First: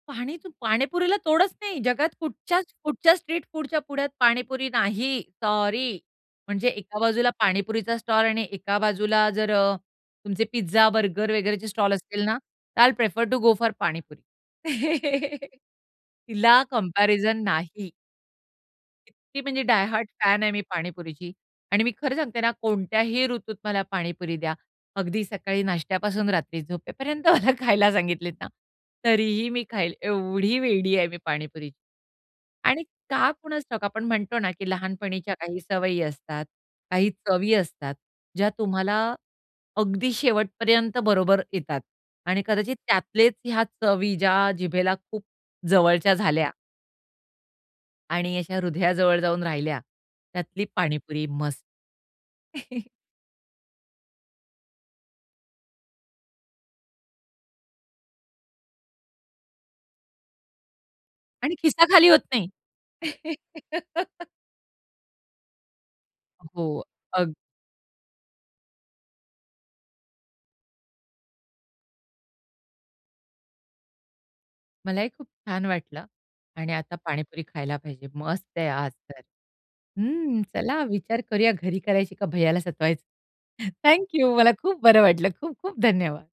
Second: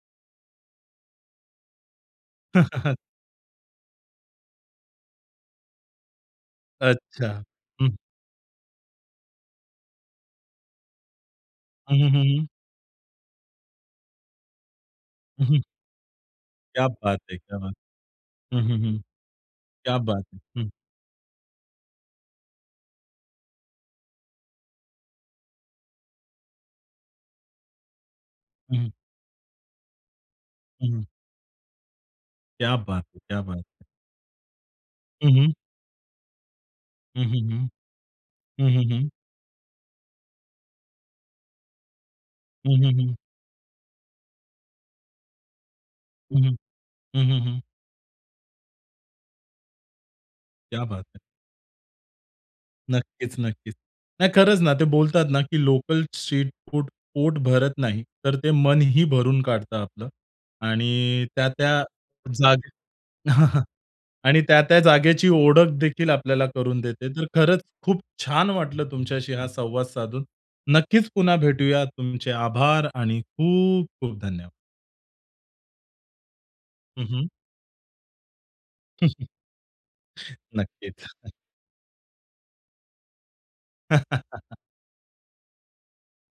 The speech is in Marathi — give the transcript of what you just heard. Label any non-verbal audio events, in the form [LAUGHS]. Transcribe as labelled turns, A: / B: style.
A: पाणी तू, पाणीपुरीला तोडच नाही. जगात कुठच्याच
B: [CHUCKLES]
A: कुठच्या स्ट्रीट फूडच्या पुढ्यात पाणीपुरी नाही. सॉरी म्हणजे एका
B: अच्छा.
A: बाजूला
B: हं.
A: पाणीपुरीचा स्टॉल आणि एका बाजूला जर अ, तुमचे पिझ्झा, बर्गर वगैरेचे स्टॉल
B: हं, हं, हं,
A: असतील ना,
B: हं.
A: तर I will prefer to go for panipuri.
B: हं,
A: [CHUCKLES]
B: हं.
A: तिला
B: क्या बात है!
A: कम्पॅरिझन
B: क्या बात
A: नाही.
B: है! हं, हं, हं.
A: किती म्हणजे डाय
B: क्या
A: हार्ड
B: बात है!
A: फॅन आहे मी
B: हं.
A: पाणीपुरीची. आणि मी खरं सांगते ना, कोणत्याही ऋतूत मला पाणीपुरी द्या. अगदी सकाळी नाश्त्यापासून रात्री झोपेपर्यंत मला खायला सांगितलेत ना,
B: हं, हं.
A: तरीही मी खाईल, एवढी
B: हं,
A: वेडी
B: हं.
A: आहे मी पाणीपुरीची.
B: क्या
A: आणि
B: बात है!
A: का
B: क्या बात
A: कुणास
B: है!
A: ठाऊक आपण म्हणतो ना, की
B: हं,
A: लहानपणीच्या
B: हं.
A: काही सवयी असतात, काही
B: हं, हं,
A: चवी
B: हं.
A: असतात, ज्या
B: हं, हं, हं.
A: तुम्हाला अगदी शेवटपर्यंत बरोबर येतात आणि
B: हं,
A: कदाचित
B: हं, हं.
A: त्यातलेच ह्या चवी, ज्या जिभेला खूप जवळच्या
B: हं,
A: झाल्या.
B: हं. हं, हं, हं.
A: आणि अशा हृदयाजवळ जाऊन राहिल्या. त्यातली
B: क्या बात है!
A: पाणीपुरी मस्त. [CHUCKLES]
B: नक्कीच, नक्कीच. नाही, खरंच ना ते बोलतात ना की लोकल स्ट्रीट फूड पोट भरत नाही, तर ते मनही भरून काढतं आपलं आणि
A: आणि
B: त्या-त्या
A: खिसा खाली होत नाही.
B: जागे [CHUCKLES]
A: [LAUGHS]
B: आणि त्या-त्या जागेची ओळखदेखील आपल्याला
A: अ,
B: करून
A: हो,
B: देते. तर
A: अग
B: खरंच खूप छान वाटलं तुमच्याशी हा संवाद साधून. नक्कीच पुन्हा भेटूया. तुमचे आभार आणि खूप-खूप धन्यवाद.
A: मलाही खूप छान वाटलं आणि आता
B: हं, हं.
A: पाणीपुरी खायला पाहिजे, मस्त आहे आज तर.
B: [CHUCKLES]
A: हं, चला
B: नक्कीच.
A: विचार
B: [CHUCKLES]
A: करूया घरी करायची का भैयाला सतवायचं. Thank you. मला
B: [CHUCKLES]
A: खूप बरं वाटलं. खूप-खूप धन्यवाद.